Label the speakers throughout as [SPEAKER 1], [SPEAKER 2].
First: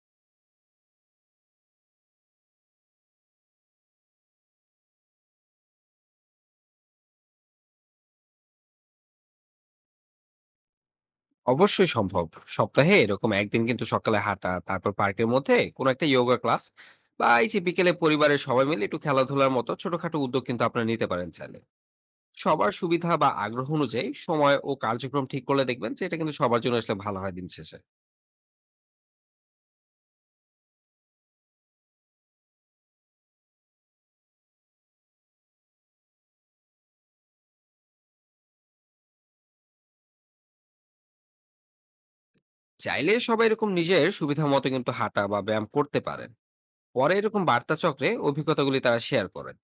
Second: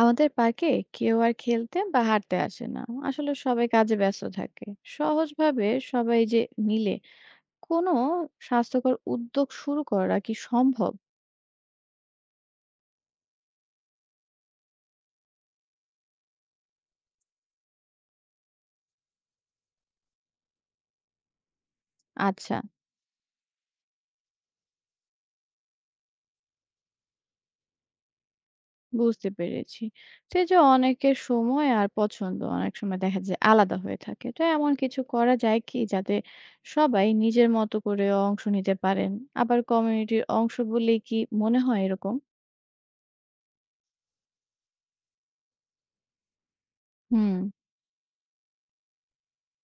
[SPEAKER 1] আমাদের পার্কে কেউ আর খেলতে বা হাঁটতে আসে না। আসলে সবাই কাজে ব্যস্ত থাকে। সহজভাবে সবাই মিলে কোনো স্বাস্থ্যকর উদ্যোগ শুরু করা কি সম্ভব?
[SPEAKER 2] অবশ্যই সম্ভব। সপ্তাহে এরকম একদিন কিন্তু সকালে হাঁটা, তারপর পার্কের মধ্যে কোনো একটা যোগা ক্লাস, বা এই যে বিকেলে পরিবারের সবাই মিলে একটু খেলাধুলার মতো ছোটখাটো উদ্যোগ কিন্তু আপনারা নিতে পারেন চাইলে।
[SPEAKER 1] আচ্ছা,
[SPEAKER 2] সবার সুবিধা বা আগ্রহ অনুযায়ী সময় ও কার্যক্রম ঠিক করলে দেখবেন যে এটা কিন্তু সবার জন্য আসলে ভালো হয় দিন শেষে।
[SPEAKER 1] বুঝতে পেরেছি। তো এই যে অনেকের সময় আর পছন্দ অনেক সময় দেখা যায় আলাদা হয়ে থাকে, তো এমন কিছু করা যায় কি যাতে সবাই নিজের মতো করে অংশ নিতে পারেন? আবার কমিউনিটির অংশ বলেই কি মনে হয় এরকম?
[SPEAKER 2] চাইলে সবাই এরকম নিজের সুবিধা মতো কিন্তু হাঁটা বা ব্যায়াম করতে পারেন। পরে
[SPEAKER 1] হুম।
[SPEAKER 2] এরকম বার্তা চক্রে অভিজ্ঞতাগুলি তারা শেয়ার করেন।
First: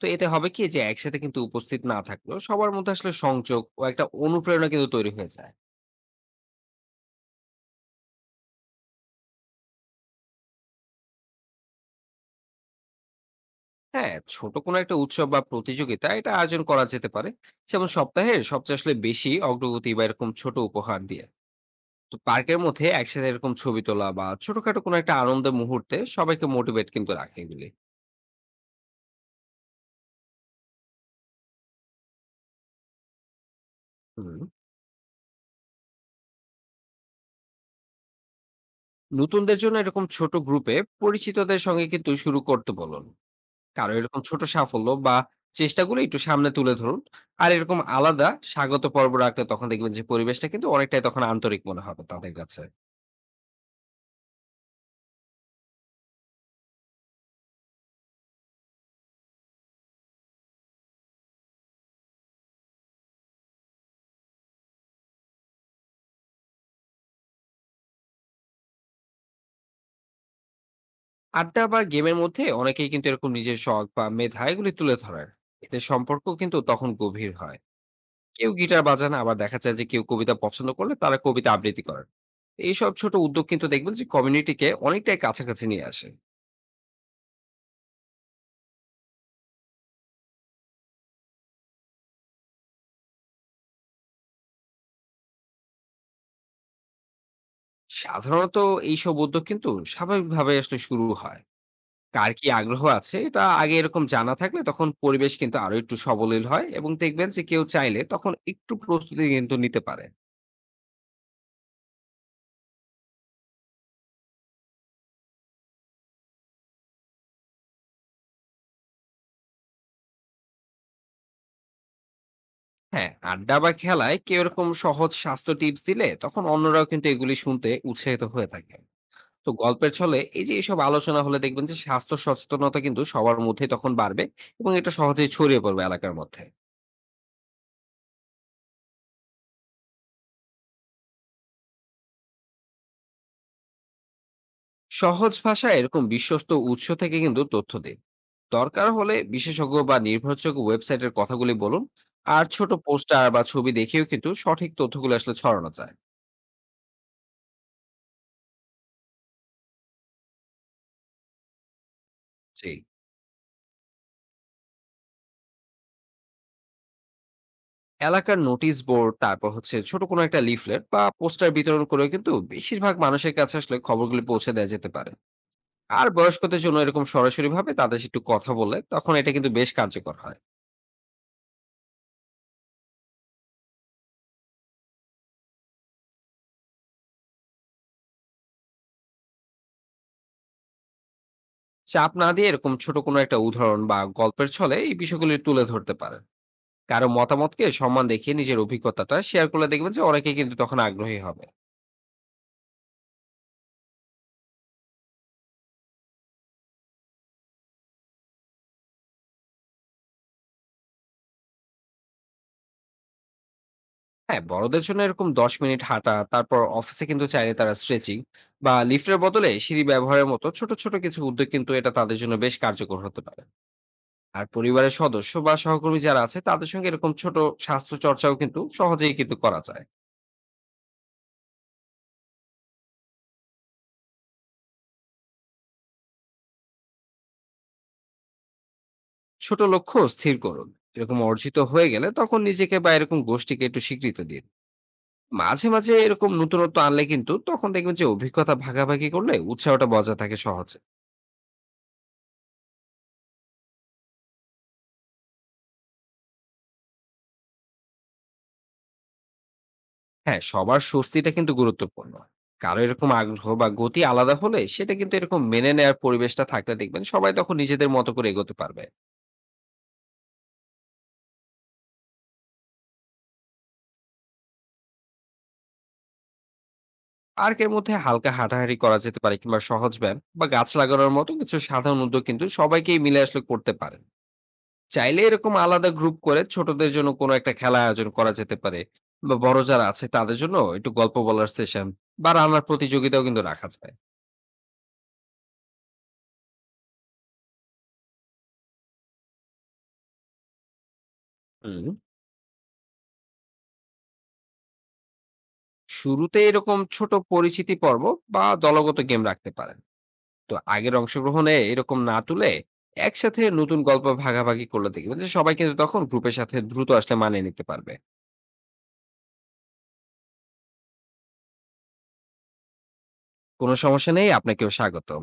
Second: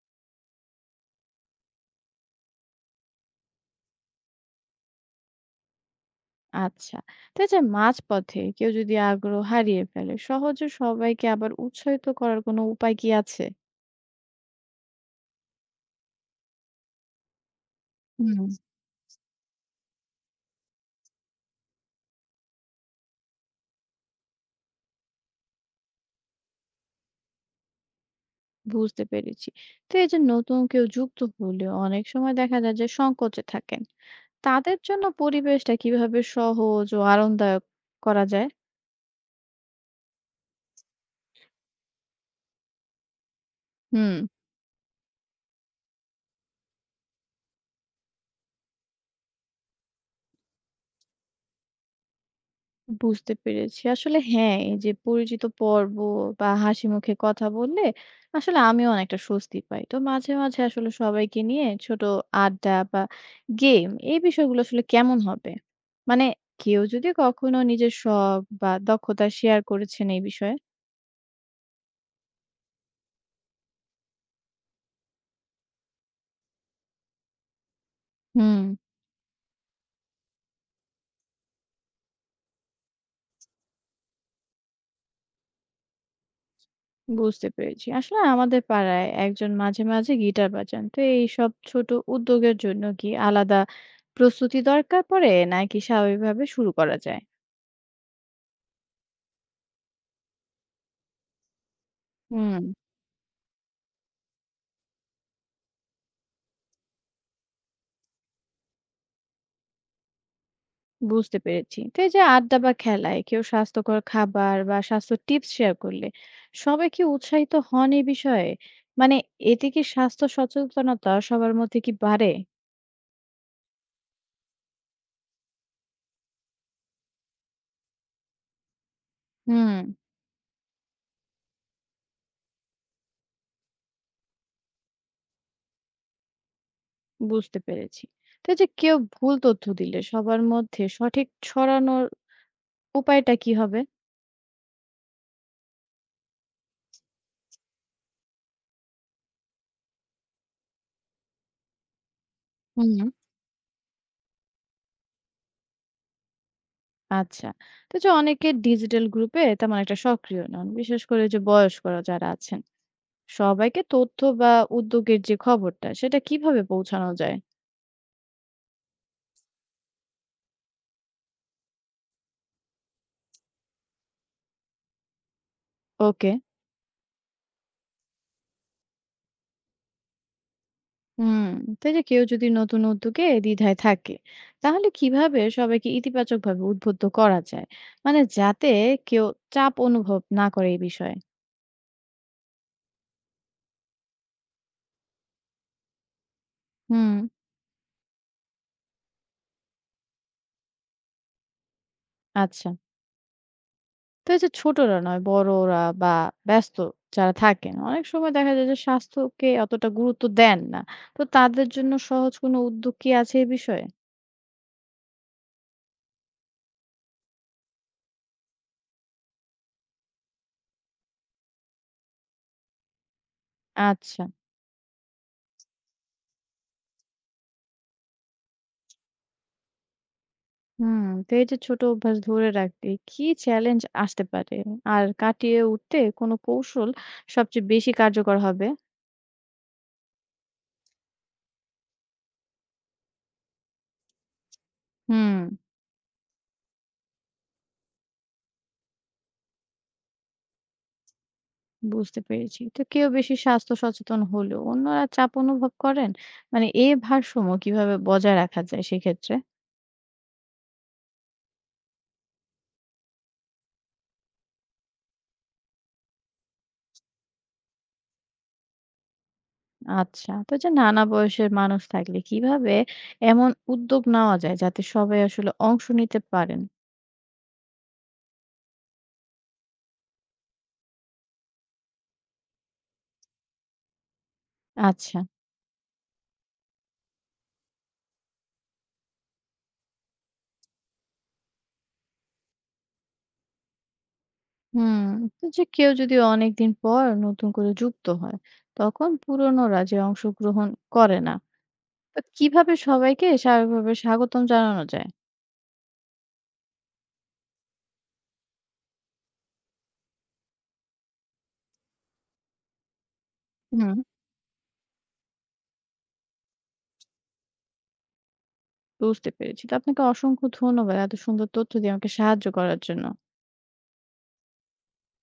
[SPEAKER 2] তো এতে হবে কি, যে একসাথে কিন্তু উপস্থিত না থাকলেও সবার মধ্যে আসলে সংযোগ ও একটা অনুপ্রেরণা কিন্তু তৈরি হয়ে যায়।
[SPEAKER 1] আচ্ছা। তো এই যে মাঝপথে কেউ যদি আগ্রহ হারিয়ে ফেলে, সহজে সবাইকে আবার উৎসাহিত করার কোনো উপায় কি আছে?
[SPEAKER 2] হ্যাঁ, ছোট কোনো একটা উৎসব বা প্রতিযোগিতা এটা আয়োজন করা যেতে পারে। যেমন সপ্তাহের
[SPEAKER 1] হুম।
[SPEAKER 2] সবচেয়ে আসলে বেশি অগ্রগতি বা এরকম ছোট উপহার দিয়ে। তো পার্কের মধ্যে একসাথে এরকম ছবি তোলা বা ছোটখাটো কোনো একটা আনন্দের মুহূর্তে সবাইকে মোটিভেট কিন্তু রাখে এগুলি।
[SPEAKER 1] বুঝতে পেরেছি। তো এই যে নতুন কেউ যুক্ত হলেও অনেক সময় দেখা যায় যে সংকোচে থাকেন।
[SPEAKER 2] হুম।
[SPEAKER 1] তাদের জন্য পরিবেশটা কিভাবে সহজ ও আরামদায়ক করা যায়?
[SPEAKER 2] নতুনদের জন্য এরকম ছোট গ্রুপে পরিচিতদের সঙ্গে কিন্তু শুরু করতে বলুন। কারো
[SPEAKER 1] হুম
[SPEAKER 2] এরকম ছোট সাফল্য বা চেষ্টাগুলো একটু সামনে তুলে ধরুন। আর এরকম আলাদা স্বাগত পর্ব রাখলে তখন দেখবেন যে পরিবেশটা কিন্তু অনেকটাই তখন আন্তরিক মনে হবে তাদের কাছে।
[SPEAKER 1] বুঝতে পেরেছি। আসলে হ্যাঁ, এই যে পরিচিত পর্ব বা হাসিমুখে কথা বললে আসলে আমিও অনেকটা স্বস্তি পাই। তো মাঝে, মাঝে আসলে সবাইকে নিয়ে ছোট আড্ডা বা গেম এই বিষয়গুলো আসলে কেমন হবে? মানে কেউ যদি কখনো নিজের শখ বা দক্ষতা শেয়ার করেছেন এই বিষয়ে?
[SPEAKER 2] আড্ডা বা গেমের মধ্যে অনেকেই কিন্তু এরকম নিজের শখ বা মেধা এগুলি তুলে ধরেন। এতে সম্পর্ক কিন্তু তখন গভীর হয়। কেউ
[SPEAKER 1] হুম।
[SPEAKER 2] গিটার বাজান, আবার দেখা যায় যে কেউ কবিতা পছন্দ করলে তারা কবিতা আবৃত্তি করেন। এইসব ছোট উদ্যোগ কিন্তু দেখবেন যে কমিউনিটিকে অনেকটাই কাছাকাছি নিয়ে আসে।
[SPEAKER 1] বুঝতে পেরেছি। আসলে আমাদের পাড়ায় একজন মাঝে, মাঝে গিটার বাজান। তো এইসব ছোট উদ্যোগের জন্য কি আলাদা প্রস্তুতি দরকার পড়ে নাকি স্বাভাবিকভাবে শুরু করা যায়?
[SPEAKER 2] সাধারণত এইসব উদ্যোগ কিন্তু স্বাভাবিকভাবে আসলে শুরু হয়। কার কি
[SPEAKER 1] হুম।
[SPEAKER 2] আগ্রহ আছে এটা আগে এরকম জানা থাকলে তখন পরিবেশ কিন্তু আরো একটু সবলীল হয়, এবং দেখবেন যে কেউ চাইলে তখন একটু প্রস্তুতি কিন্তু নিতে পারে।
[SPEAKER 1] বুঝতে পেরেছি। তো এই যে আড্ডা বা খেলায় কেউ স্বাস্থ্যকর খাবার বা স্বাস্থ্য টিপস শেয়ার করলে সবাই কি উৎসাহিত হন এই বিষয়ে? মানে এতে কি স্বাস্থ্য সচেতনতা সবার মধ্যে কি বাড়ে?
[SPEAKER 2] হ্যাঁ, আড্ডা বা খেলায় কেউ এরকম সহজ স্বাস্থ্য টিপস দিলে তখন অন্যরাও কিন্তু এগুলি শুনতে উৎসাহিত হয়ে থাকে। তো
[SPEAKER 1] হুম,
[SPEAKER 2] গল্পের ছলে এই যে এইসব আলোচনা হলে দেখবেন যে স্বাস্থ্য সচেতনতা কিন্তু সবার মধ্যে তখন বাড়বে, এবং এটা সহজেই ছড়িয়ে পড়বে এলাকার মধ্যে।
[SPEAKER 1] বুঝতে পেরেছি। তো এই যে কেউ ভুল তথ্য দিলে সবার মধ্যে সঠিক ছড়ানোর উপায়টা কি হবে?
[SPEAKER 2] সহজ ভাষায় এরকম বিশ্বস্ত উৎস থেকে কিন্তু তথ্য দিন। দরকার হলে বিশেষজ্ঞ বা নির্ভরযোগ্য ওয়েবসাইটের কথাগুলি বলুন। আর ছোট
[SPEAKER 1] হুম
[SPEAKER 2] পোস্টার বা ছবি দেখেও কিন্তু সঠিক তথ্যগুলো আসলে ছড়ানো যায়।
[SPEAKER 1] আচ্ছা। তো যে অনেকে ডিজিটাল গ্রুপে তেমন একটা সক্রিয় নন। বিশেষ করে যে বয়স্করা যারা আছেন।
[SPEAKER 2] জি।
[SPEAKER 1] সবাইকে তথ্য বা উদ্যোগের যে খবরটা সেটা কিভাবে পৌঁছানো যায়?
[SPEAKER 2] এলাকার নোটিশ বোর্ড, তারপর হচ্ছে ছোট কোনো একটা লিফলেট বা পোস্টার বিতরণ করে কিন্তু বেশিরভাগ মানুষের কাছে আসলে খবরগুলি পৌঁছে দেওয়া যেতে পারে। আর
[SPEAKER 1] ওকে।
[SPEAKER 2] বয়স্কদের জন্য এরকম সরাসরি ভাবে তাদের সাথে একটু কথা বললে তখন এটা কিন্তু বেশ কার্যকর হয়।
[SPEAKER 1] হুম। তো এই যে কেউ যদি নতুন উদ্যোগে দ্বিধায় থাকে তাহলে কিভাবে সবাইকে ইতিবাচক ভাবে উদ্বুদ্ধ করা যায়? মানে যাতে কেউ চাপ অনুভব না করে এই বিষয়ে।
[SPEAKER 2] চাপ না দিয়ে এরকম ছোট কোনো একটা উদাহরণ বা গল্পের ছলে এই বিষয়গুলি তুলে ধরতে পারেন। কারো
[SPEAKER 1] হুম।
[SPEAKER 2] মতামতকে সম্মান দেখিয়ে নিজের অভিজ্ঞতাটা শেয়ার করলে দেখবেন যে অনেকে কিন্তু তখন আগ্রহী হবে।
[SPEAKER 1] আচ্ছা। তো এই যে ছোটরা নয়, বড়রা বা ব্যস্ত যারা থাকেন অনেক সময় দেখা যায় যে স্বাস্থ্যকে অতটা গুরুত্ব দেন না, তো তাদের জন্য সহজ কোনো উদ্যোগ কি আছে এই বিষয়ে?
[SPEAKER 2] হ্যাঁ, বড়দের জন্য এরকম ১০ মিনিট হাঁটা, তারপর অফিসে কিন্তু চাইলে তারা স্ট্রেচিং বা লিফটের বদলে সিঁড়ি ব্যবহারের মতো ছোট, ছোট কিছু উদ্যোগ কিন্তু এটা তাদের জন্য বেশ কার্যকর হতে পারে।
[SPEAKER 1] আচ্ছা।
[SPEAKER 2] আর পরিবারের সদস্য বা সহকর্মী যারা আছে তাদের সঙ্গে এরকম ছোট স্বাস্থ্য চর্চাও কিন্তু সহজেই কিন্তু করা যায়।
[SPEAKER 1] হুম, তো এই যে ছোট অভ্যাস ধরে রাখতে কি চ্যালেঞ্জ আসতে পারে, আর কাটিয়ে উঠতে কোন কৌশল সবচেয়ে বেশি কার্যকর হবে?
[SPEAKER 2] ছোট লক্ষ্য স্থির করুন। এরকম অর্জিত হয়ে গেলে তখন নিজেকে বা এরকম গোষ্ঠীকে একটু স্বীকৃতি দিন।
[SPEAKER 1] হুম,
[SPEAKER 2] মাঝে, মাঝে এরকম নতুনত্ব আনলে কিন্তু তখন দেখবেন যে অভিজ্ঞতা ভাগাভাগি করলে উৎসাহটা বজায় থাকে সহজে।
[SPEAKER 1] বুঝতে পেরেছি। তো কেউ বেশি স্বাস্থ্য সচেতন হলেও অন্যরা চাপ অনুভব করেন। মানে এই ভারসাম্য কিভাবে বজায় রাখা যায় সেক্ষেত্রে?
[SPEAKER 2] হ্যাঁ, সবার স্বস্তিটা কিন্তু গুরুত্বপূর্ণ। কারো এরকম আগ্রহ বা গতি আলাদা হলে সেটা কিন্তু এরকম মেনে নেয়ার পরিবেশটা থাকলে দেখবেন সবাই তখন নিজেদের মতো করে এগোতে পারবে।
[SPEAKER 1] আচ্ছা, তো যে নানা বয়সের মানুষ থাকলে কিভাবে এমন উদ্যোগ নেওয়া যায় যাতে সবাই আসলে অংশ নিতে পারেন?
[SPEAKER 2] পার্কের মধ্যে হালকা হাঁটাহাঁটি করা যেতে পারে, কিংবা সহজ ব্যায়াম বা গাছ লাগানোর মতো কিছু সাধারণ উদ্যোগ কিন্তু সবাইকেই মিলে আসলে করতে পারেন।
[SPEAKER 1] আচ্ছা।
[SPEAKER 2] চাইলে এরকম আলাদা গ্রুপ করে ছোটদের জন্য কোনো একটা খেলা আয়োজন করা যেতে পারে, বা বড় যারা আছে তাদের জন্য একটু গল্প বলার সেশন বা রান্নার প্রতিযোগিতাও কিন্তু রাখা যায়।
[SPEAKER 1] হুম। তো যে কেউ যদি অনেকদিন পর নতুন করে যুক্ত হয় তখন পুরনোরা যে অংশগ্রহণ করে না,
[SPEAKER 2] হুম।
[SPEAKER 1] তো কিভাবে সবাইকে স্বাভাবিকভাবে স্বাগতম জানানো যায়?
[SPEAKER 2] শুরুতে এরকম ছোট পরিচিতি পর্ব বা দলগত গেম রাখতে পারেন। তো আগের অংশগ্রহণে এরকম না তুলে একসাথে নতুন
[SPEAKER 1] হুম।
[SPEAKER 2] গল্প ভাগাভাগি করলে দেখবেন যে সবাই কিন্তু তখন গ্রুপের সাথে দ্রুত আসলে মানিয়ে নিতে পারবে।
[SPEAKER 1] বুঝতে পেরেছি। তো আপনাকে অসংখ্য ধন্যবাদ এত সুন্দর তথ্য দিয়ে আমাকে সাহায্য করার জন্য।
[SPEAKER 2] কোনো সমস্যা নেই, আপনাকেও স্বাগতম।